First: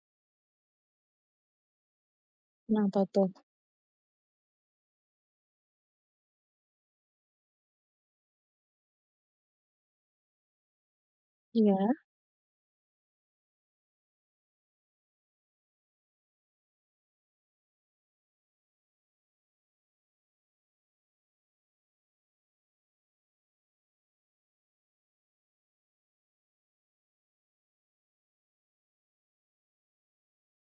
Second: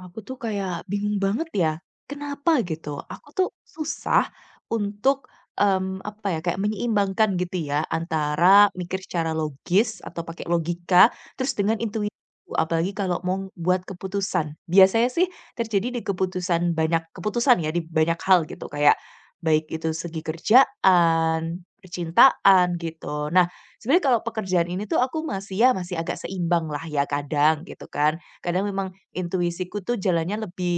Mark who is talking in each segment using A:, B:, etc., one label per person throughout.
A: Aku tuh kayak bingung banget ya, kenapa gitu?
B: Kenapa
A: Aku
B: tuh?
A: tuh susah untuk, apa ya, kayak menyeimbangkan gitu ya, antara mikir secara logis atau pakai logika, terus dengan
B: Iya,
A: intuisi apalagi kalau mau buat keputusan. Biasanya sih terjadi di keputusan banyak keputusan ya, di banyak hal gitu, kayak baik itu segi kerjaan, percintaan, gitu. Nah, sebenarnya kalau pekerjaan ini tuh aku masih ya, masih agak seimbang lah ya kadang, gitu kan. Kadang memang intuisiku tuh jalannya lebih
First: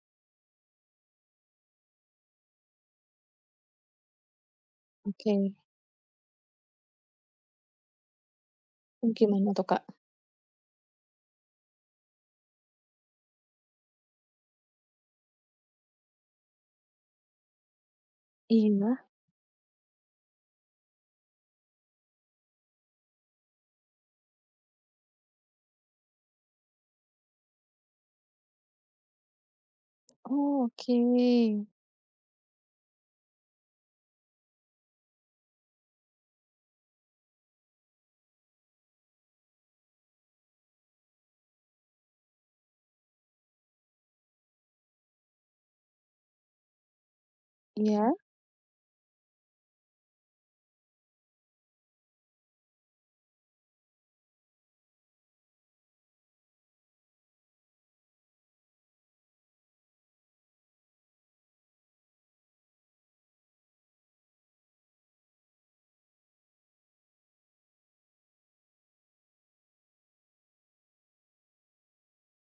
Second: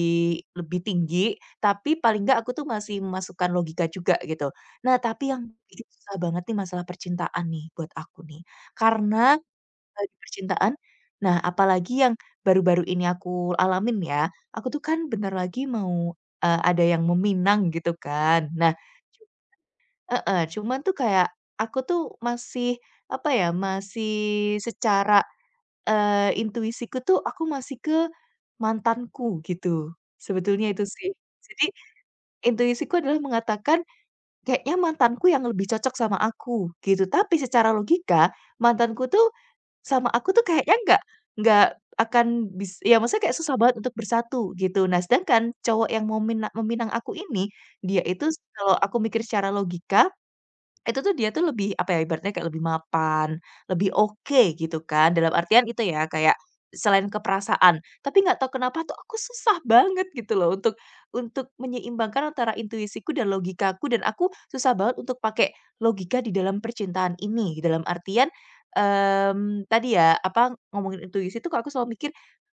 A: lebih tinggi, tapi paling nggak aku tuh masih memasukkan logika juga gitu. Nah, tapi yang
B: oke.
A: bikin susah banget nih masalah percintaan nih buat aku nih.
B: Oh,
A: Karena,
B: gimana tuh, Kak?
A: di percintaan nah apalagi yang baru-baru ini aku alamin ya, aku tuh kan bentar lagi mau, ada yang meminang gitu kan. Nah
B: Iya?
A: cu heeh, cuman tuh kayak aku tuh masih, apa ya, masih secara, intuisiku tuh aku masih ke mantanku gitu,
B: Oh,
A: sebetulnya itu
B: oke.
A: sih. Jadi intuisiku adalah mengatakan, kayaknya mantanku yang lebih cocok sama aku gitu, tapi secara logika mantanku tuh sama aku tuh kayaknya nggak akan ya maksudnya kayak susah banget untuk bersatu gitu. Nah sedangkan cowok yang mau meminang aku ini, dia
B: Iya?
A: itu kalau aku mikir secara logika, itu tuh dia tuh lebih, apa ya, ibaratnya kayak lebih mapan, lebih oke gitu kan, dalam artian itu ya, kayak selain keperasaan, tapi nggak tahu kenapa tuh aku susah banget gitu loh untuk menyeimbangkan antara intuisiku dan logikaku dan aku susah banget untuk pakai logika di dalam percintaan ini. Dalam artian, tadi ya, apa, ngomongin intuisi tuh aku selalu mikir,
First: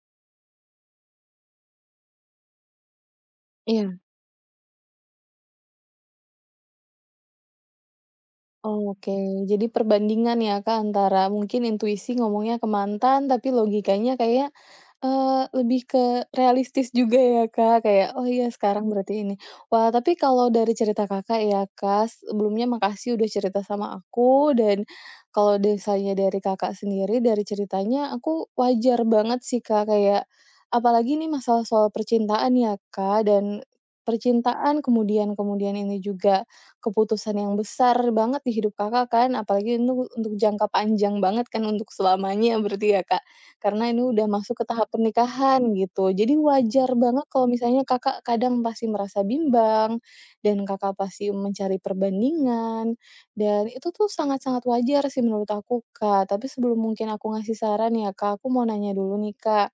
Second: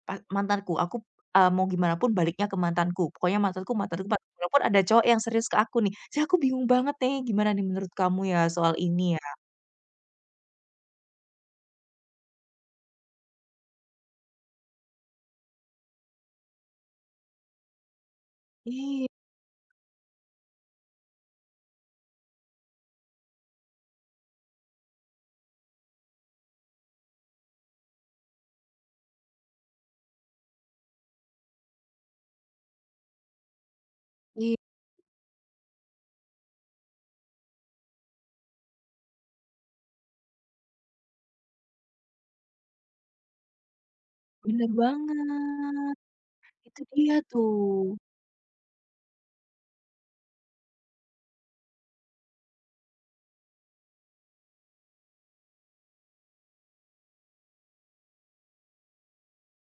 A: mantanku, aku, mau gimana pun baliknya ke mantanku, pokoknya mantanku
B: Iya?
A: mantanku mantanku, walaupun ada cowok yang serius ke aku nih. Jadi aku bingung banget nih, gimana nih menurut kamu ya soal ini
B: Oke,
A: ya?
B: jadi perbandingan ya, Kak, antara mungkin intuisi ngomongnya ke mantan, tapi logikanya kayak lebih ke realistis juga ya, Kak, kayak, "Oh iya sekarang
A: Iya
B: berarti ini." Wah, tapi kalau dari cerita Kakak ya, Kak, sebelumnya makasih udah cerita sama aku. Dan kalau misalnya dari Kakak sendiri, dari ceritanya aku wajar banget sih, Kak, kayak apalagi ini masalah soal percintaan ya, Kak, dan
A: iya,
B: percintaan kemudian kemudian ini juga keputusan yang besar banget di hidup Kakak kan, apalagi untuk jangka panjang banget kan, untuk selamanya berarti ya, Kak, karena ini udah masuk ke
A: bener
B: tahap pernikahan
A: banget,
B: gitu. Jadi
A: itu
B: wajar
A: dia
B: banget kalau
A: tuh.
B: misalnya Kakak kadang pasti merasa bimbang dan Kakak pasti mencari perbandingan, dan itu tuh sangat-sangat wajar sih menurut aku, Kak. Tapi sebelum mungkin aku ngasih saran ya, Kak, aku mau nanya dulu nih, Kak.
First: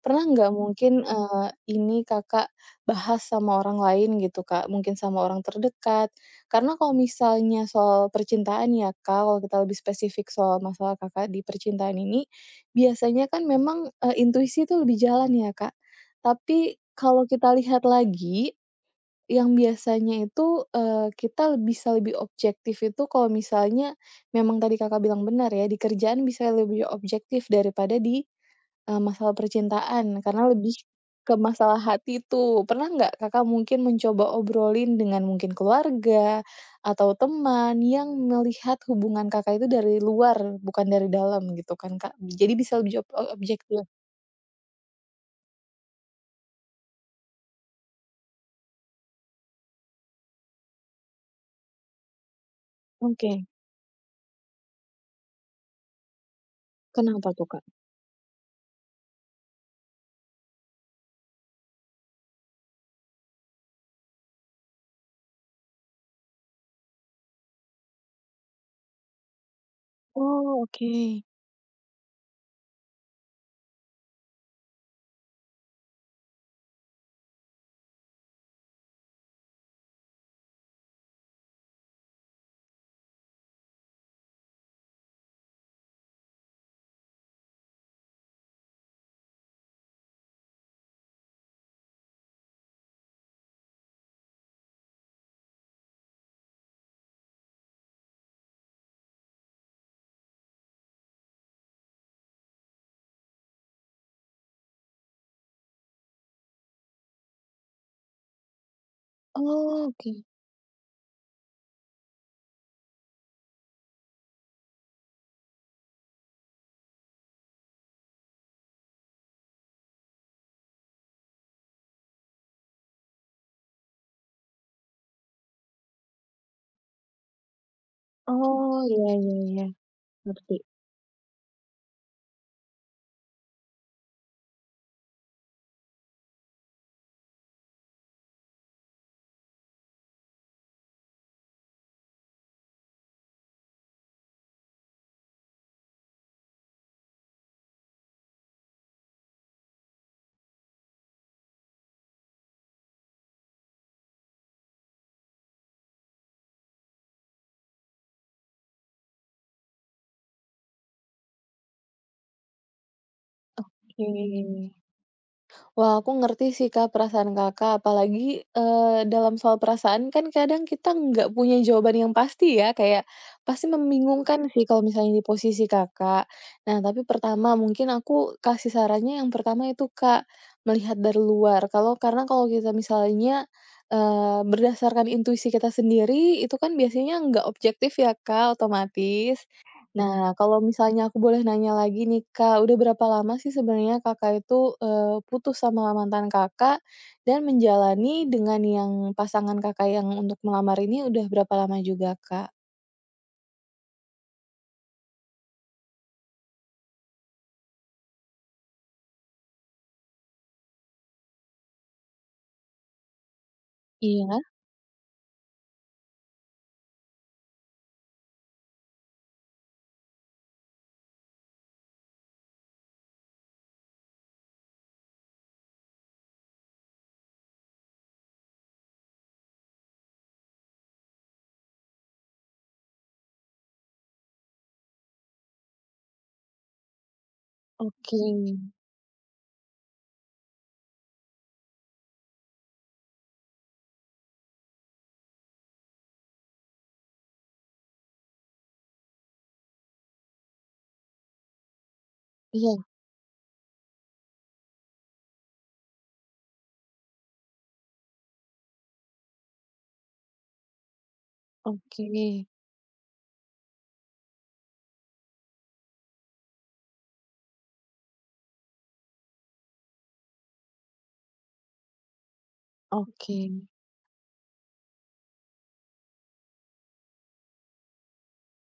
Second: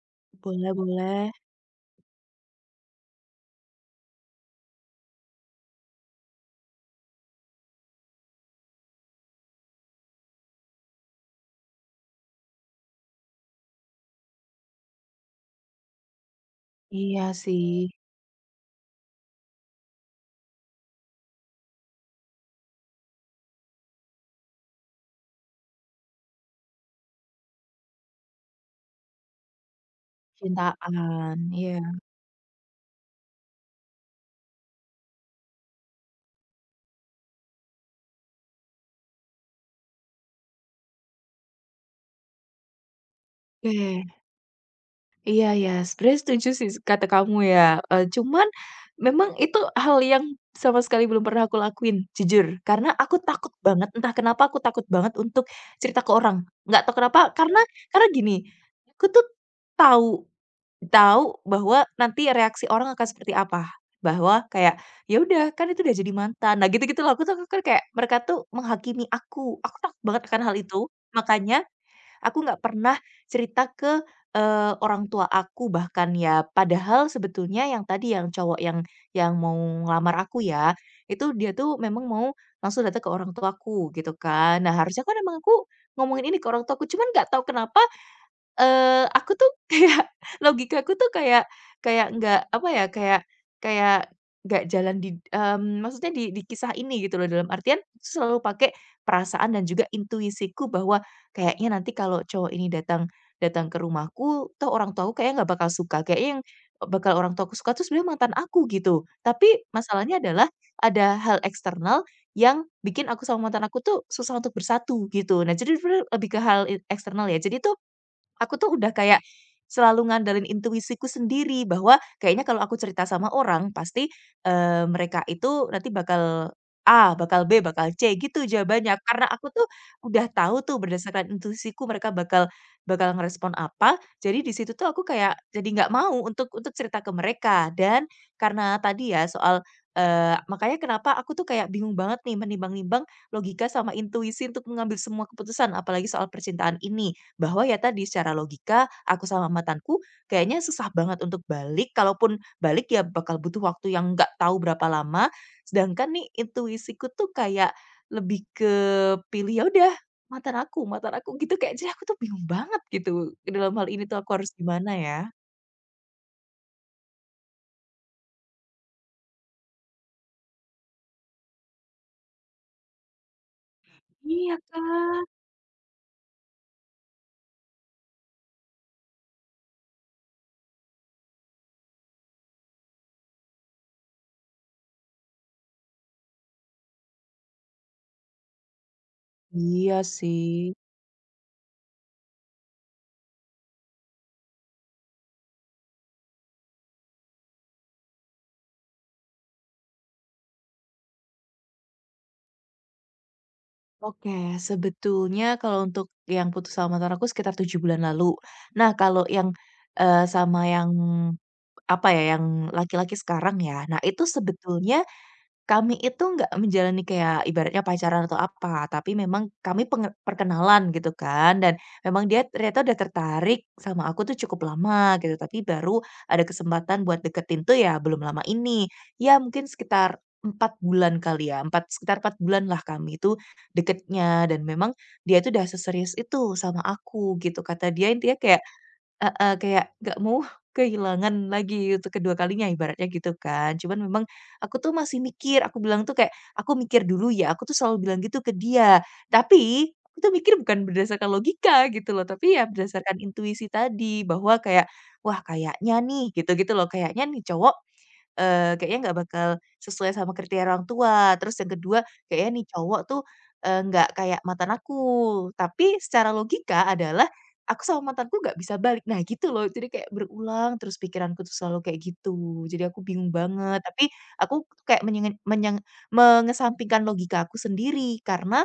B: Pernah nggak
A: Boleh
B: mungkin,
A: boleh.
B: ini Kakak bahas sama orang lain gitu, Kak? Mungkin sama orang terdekat? Karena kalau misalnya soal percintaan ya, Kak, kalau kita lebih spesifik soal masalah Kakak di percintaan ini, biasanya kan memang, intuisi itu lebih jalan ya, Kak. Tapi kalau
A: Iya
B: kita
A: sih,
B: lihat lagi, yang biasanya itu, kita bisa lebih objektif itu kalau misalnya memang tadi Kakak bilang benar ya, di kerjaan bisa lebih objektif daripada di masalah percintaan karena lebih ke
A: cintaan, iya.
B: masalah hati tuh. Pernah nggak Kakak mungkin mencoba obrolin dengan mungkin keluarga atau teman yang melihat hubungan Kakak itu dari luar bukan dari dalam gitu kan, Kak? Jadi bisa lebih objektif.
A: Oke. Iya ya, sebenarnya setuju sih kata kamu ya, cuman memang itu hal yang sama sekali belum pernah aku lakuin, jujur. Karena aku
B: Oke.
A: takut banget, entah kenapa aku takut banget untuk cerita ke orang, nggak tahu kenapa,
B: Kenapa tuh, Kak?
A: karena gini, aku tuh tahu tahu bahwa nanti reaksi orang akan seperti apa, bahwa kayak, "Ya udah, kan itu udah jadi mantan." Nah gitu-gitu loh, aku tuh kan kayak mereka tuh menghakimi aku takut banget akan hal
B: Oh,
A: itu,
B: oke.
A: makanya aku nggak pernah cerita ke, orang tua aku bahkan ya. Padahal sebetulnya yang tadi yang cowok yang mau ngelamar aku ya, itu dia tuh memang mau langsung datang ke orang tuaku gitu kan. Nah harusnya kan emang aku ngomongin ini ke orang tuaku, cuman nggak tahu kenapa aku tuh kayak logikaku tuh kayak kayak nggak apa ya, kayak kayak nggak jalan di maksudnya di kisah ini gitu loh, dalam artian selalu pakai perasaan dan juga intuisiku bahwa kayaknya nanti kalau cowok ini datang datang ke rumahku, tuh orang tuaku kayaknya nggak bakal suka, kayaknya yang bakal orang tuaku suka tuh sebenarnya mantan aku gitu. Tapi
B: Oh, oke.
A: masalahnya adalah ada hal eksternal yang bikin aku sama mantan aku tuh susah untuk bersatu gitu. Nah, jadi sebenarnya lebih ke hal eksternal ya. Jadi itu aku tuh udah kayak selalu ngandelin intuisiku sendiri bahwa kayaknya kalau aku cerita sama orang pasti, mereka itu nanti bakal A, bakal B, bakal C gitu
B: Oh,
A: jawabannya.
B: iya
A: Karena
B: iya
A: aku tuh
B: iya.
A: udah
B: Ngerti.
A: tahu tuh berdasarkan intuisiku mereka bakal bakal ngerespon apa, jadi di situ tuh aku kayak jadi nggak mau untuk cerita ke mereka. Dan karena tadi ya soal, makanya kenapa aku tuh kayak bingung banget nih menimbang-nimbang logika sama intuisi untuk mengambil semua keputusan apalagi soal percintaan ini. Bahwa ya tadi, secara logika aku sama mantanku kayaknya susah banget untuk balik, kalaupun balik ya bakal butuh waktu yang nggak tahu berapa lama. Sedangkan nih intuisiku tuh kayak lebih ke pilih, "Ya udah mantan aku," gitu kayak jadi aku tuh bingung banget gitu, dalam hal ini tuh aku harus
B: Oke.
A: gimana ya?
B: Wah, aku ngerti sih, Kak, perasaan Kakak, apalagi, dalam soal perasaan kan kadang kita nggak punya jawaban yang pasti ya, kayak pasti membingungkan
A: Iya,
B: sih kalau misalnya di
A: Kak.
B: posisi Kakak. Nah, tapi pertama mungkin aku kasih sarannya yang pertama itu, Kak, melihat dari luar. Kalau karena kalau kita misalnya, berdasarkan intuisi kita sendiri, itu kan biasanya nggak objektif ya, Kak, otomatis.
A: Iya
B: Nah, kalau
A: sih.
B: misalnya aku boleh nanya lagi nih, Kak, udah berapa lama sih sebenarnya Kakak itu, putus sama mantan Kakak dan menjalani dengan yang pasangan Kakak yang untuk melamar ini udah berapa lama juga, Kak?
A: Oke, sebetulnya kalau untuk yang putus sama mantan aku sekitar 7 bulan lalu. Nah, kalau yang, sama yang apa ya, yang laki-laki sekarang ya. Nah, itu
B: Iya?
A: sebetulnya kami itu nggak menjalani kayak ibaratnya pacaran atau apa, tapi memang kami perkenalan gitu kan, dan memang dia ternyata udah tertarik sama aku tuh cukup lama gitu, tapi baru ada kesempatan buat deketin tuh ya belum lama ini. Ya mungkin sekitar 4 bulan kali ya, sekitar 4 bulan lah kami itu deketnya, dan memang dia itu udah seserius itu sama aku gitu. Kata dia
B: Oke.
A: intinya kayak, heeh, kayak nggak mau kehilangan lagi untuk kedua kalinya ibaratnya gitu kan. Cuman memang aku tuh masih mikir, aku bilang tuh kayak, "Aku mikir dulu ya," aku tuh selalu bilang gitu ke dia. Tapi, aku tuh mikir bukan berdasarkan logika gitu loh, tapi ya
B: Iya,
A: berdasarkan intuisi tadi bahwa kayak, "Wah kayaknya nih," gitu-gitu loh, "kayaknya nih cowok kayaknya nggak bakal sesuai sama kriteria orang tua. Terus yang kedua,
B: oke.
A: kayaknya nih cowok tuh, nggak kayak mantan aku. Tapi secara logika adalah, aku sama mantanku nggak bisa balik. Nah gitu loh, jadi kayak berulang terus pikiranku tuh selalu kayak gitu. Jadi aku bingung
B: Oke.
A: banget, tapi aku kayak menyenge menyeng mengesampingkan logika aku sendiri, karena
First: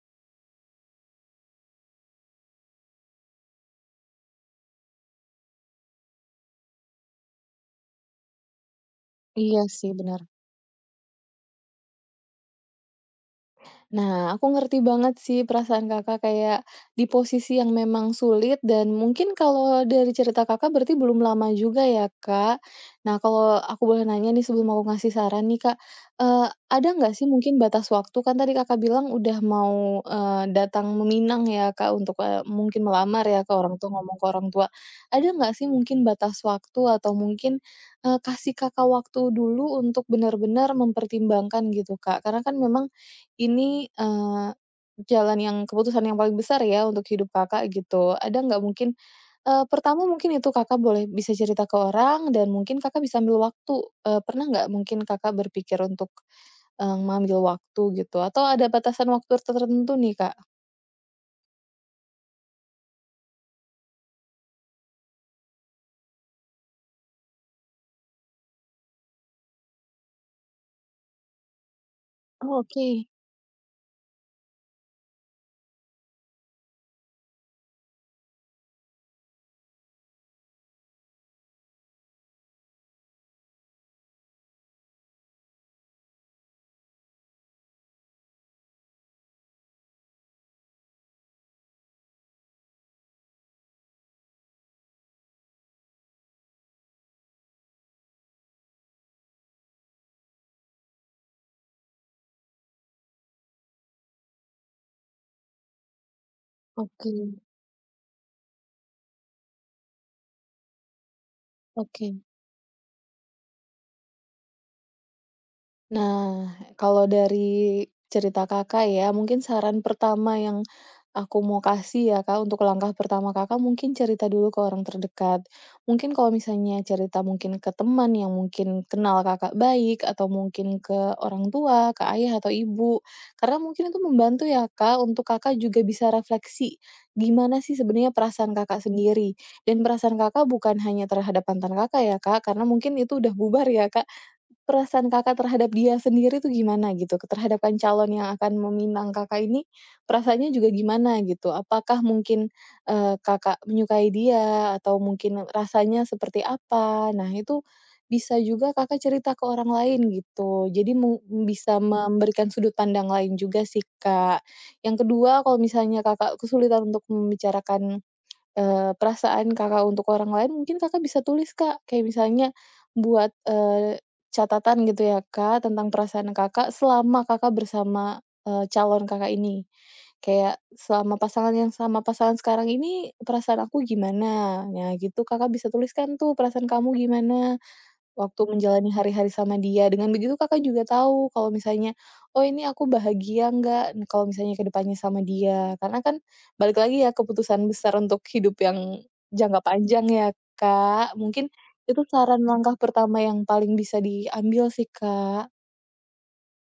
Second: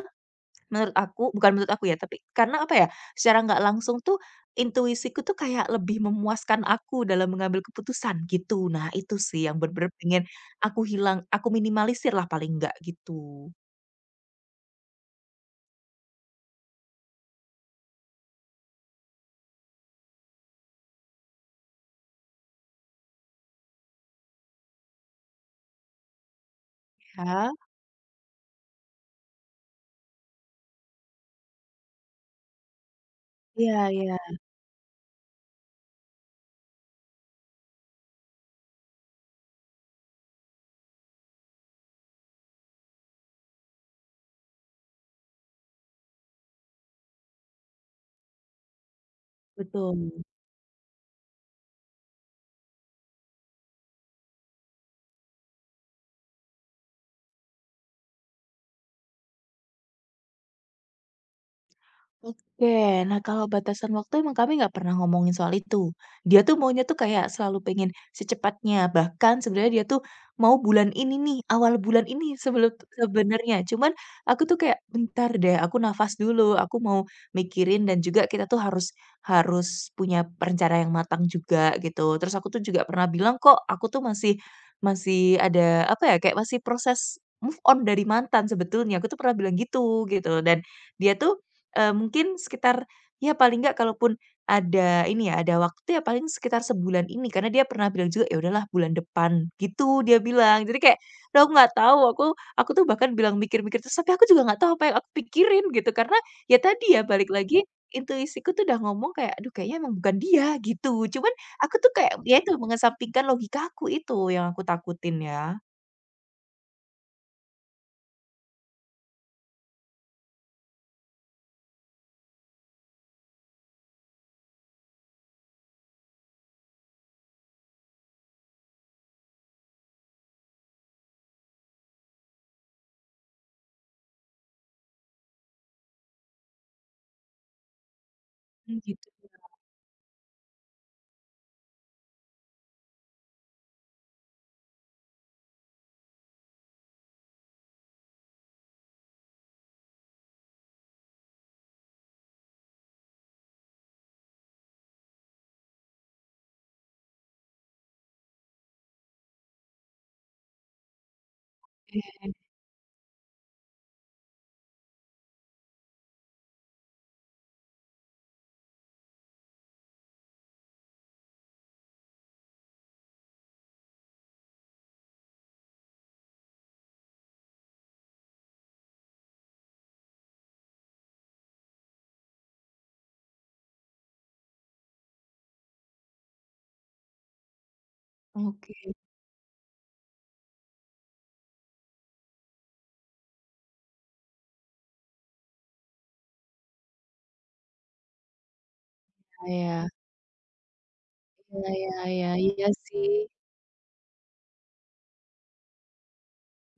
A: Menurut aku bukan menurut aku ya, tapi karena apa ya, secara nggak langsung tuh intuisiku tuh kayak lebih memuaskan aku dalam mengambil keputusan gitu. Nah itu sih yang
B: Iya sih,
A: bener-bener
B: benar.
A: pengen aku minimalisir lah paling nggak gitu.
B: Nah, aku ngerti banget sih perasaan Kakak kayak di posisi yang memang sulit dan mungkin kalau dari cerita Kakak berarti belum lama juga ya, Kak. Nah, kalau aku boleh nanya nih sebelum aku ngasih saran nih, Kak, ada nggak sih
A: Ya,
B: mungkin batas waktu? Kan tadi Kakak bilang udah mau, datang meminang ya, Kak, untuk, mungkin melamar ya ke
A: iya
B: orang tua,
A: iya,
B: ngomong ke orang tua. Ada nggak sih mungkin batas waktu atau mungkin, kasih Kakak waktu dulu untuk benar-benar mempertimbangkan gitu, Kak? Karena kan memang ini, eee, jalan yang keputusan yang paling besar ya untuk hidup Kakak gitu. Ada nggak mungkin pertama
A: betul.
B: mungkin itu Kakak boleh bisa cerita ke orang dan mungkin Kakak bisa ambil waktu, pernah nggak mungkin Kakak berpikir untuk, mengambil waktu gitu atau ada batasan waktu tertentu nih, Kak?
A: Oke, nah kalau batasan waktu emang kami nggak pernah ngomongin soal itu. Dia tuh maunya tuh kayak selalu pengen secepatnya, bahkan sebenarnya dia tuh mau bulan ini nih, awal bulan ini
B: Oh,
A: sebelum
B: oke
A: sebenarnya. Cuman aku tuh kayak bentar deh, aku nafas dulu, aku mau mikirin dan juga kita tuh harus harus punya rencana yang matang juga gitu. Terus aku tuh juga pernah bilang kok aku tuh masih masih ada apa ya, kayak masih proses move on dari mantan sebetulnya. Aku tuh pernah bilang gitu gitu dan dia tuh mungkin sekitar ya paling nggak kalaupun ada ini ya, ada waktu ya paling sekitar sebulan ini, karena dia pernah bilang juga, "Ya udahlah bulan depan," gitu dia bilang. Jadi kayak, "Loh aku nggak tahu," aku tuh bahkan bilang mikir-mikir terus, tapi aku juga nggak tahu apa yang aku pikirin gitu, karena ya tadi ya
B: oke
A: balik lagi, intuisiku tuh udah ngomong kayak, "Aduh kayaknya emang bukan dia," gitu. Cuman aku tuh kayak
B: oke.
A: ya itu mengesampingkan logika aku itu yang aku takutin ya.
B: Nah, kalau dari cerita Kakak ya, mungkin saran pertama yang aku mau kasih ya Kak, untuk langkah pertama Kakak mungkin cerita dulu ke orang terdekat. Mungkin kalau misalnya cerita mungkin ke teman yang mungkin kenal Kakak baik, atau mungkin ke orang tua, ke ayah atau ibu. Karena mungkin itu membantu ya Kak, untuk Kakak juga bisa refleksi, gimana sih sebenarnya perasaan
A: Mmm,
B: Kakak
A: gitu.
B: sendiri. Dan perasaan Kakak bukan hanya terhadap mantan Kakak ya Kak, karena mungkin itu udah bubar ya Kak. Perasaan Kakak terhadap dia sendiri tuh gimana gitu? Terhadap kan calon yang akan meminang Kakak ini, perasaannya juga gimana gitu? Apakah mungkin, Kakak menyukai dia atau mungkin rasanya seperti apa? Nah itu bisa juga Kakak cerita ke orang lain gitu. Jadi mu bisa memberikan sudut pandang lain juga sih, Kak. Yang kedua, kalau misalnya Kakak kesulitan untuk membicarakan perasaan Kakak untuk orang lain mungkin Kakak bisa tulis, Kak. Kayak misalnya buat, catatan gitu ya, Kak, tentang perasaan Kakak selama Kakak bersama, calon Kakak ini. Kayak selama pasangan yang sama pasangan sekarang ini perasaan aku gimana? Nah gitu Kakak bisa tuliskan tuh perasaan kamu gimana? Waktu
A: Oke,
B: menjalani hari-hari sama dia, dengan begitu Kakak juga tahu kalau misalnya, "Oh ini aku bahagia nggak nih kalau misalnya kedepannya sama dia?" Karena kan balik lagi ya keputusan besar untuk hidup yang
A: ya
B: jangka
A: ya.
B: panjang ya, Kak. Mungkin
A: Iya iya
B: itu
A: iya,
B: saran
A: iya
B: langkah
A: sih.
B: pertama yang paling bisa diambil sih, Kak.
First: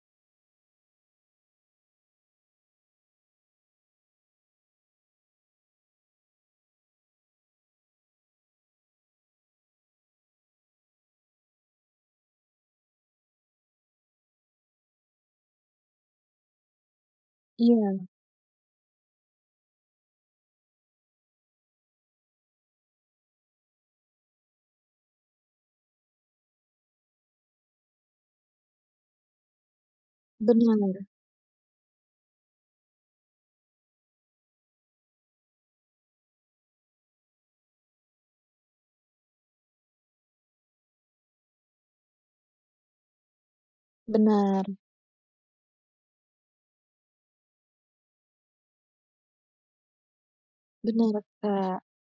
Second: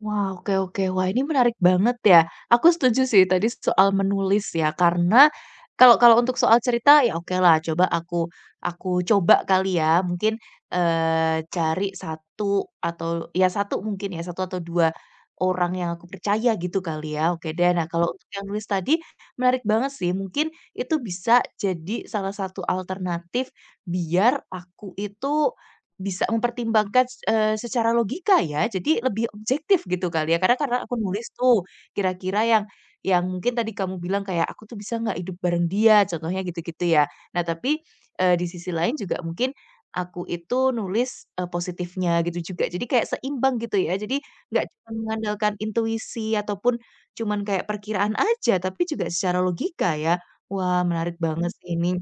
A: Wah, oke oke. Wah, ini menarik banget ya. Aku setuju sih tadi soal menulis ya, karena kalau kalau untuk soal cerita ya oke lah, coba aku coba kali ya mungkin, cari satu atau ya satu mungkin ya, satu atau 2 orang yang aku percaya gitu kali ya, oke deh. Nah
B: Iya,
A: kalau untuk yang nulis tadi menarik banget sih, mungkin itu bisa jadi salah satu alternatif biar aku itu bisa mempertimbangkan, secara logika ya, jadi lebih objektif gitu kali ya, karena
B: benar
A: aku nulis tuh kira-kira yang mungkin tadi kamu bilang kayak, "Aku tuh bisa nggak hidup bareng dia?" Contohnya gitu-gitu ya. Nah tapi, di sisi lain juga mungkin aku itu nulis, positifnya gitu juga. Jadi kayak seimbang gitu ya, jadi nggak
B: benar
A: cuma mengandalkan intuisi ataupun cuman kayak perkiraan aja, tapi juga secara logika ya. Wah menarik
B: benar,
A: banget sih
B: Kak.
A: ini.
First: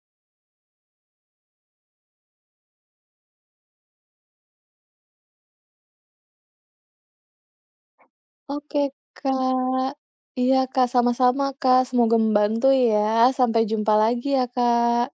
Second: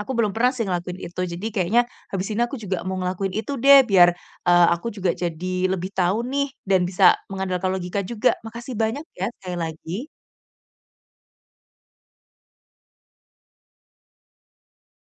A: Aku belum pernah sih ngelakuin itu. Jadi kayaknya habis ini aku juga mau ngelakuin itu deh biar, aku juga jadi lebih tahu nih dan bisa mengandalkan logika juga. Makasih
B: Oke,
A: banyak ya sekali
B: Kak.
A: lagi.
B: Iya, Kak, sama-sama, Kak, semoga membantu ya. Sampai jumpa lagi ya, Kak.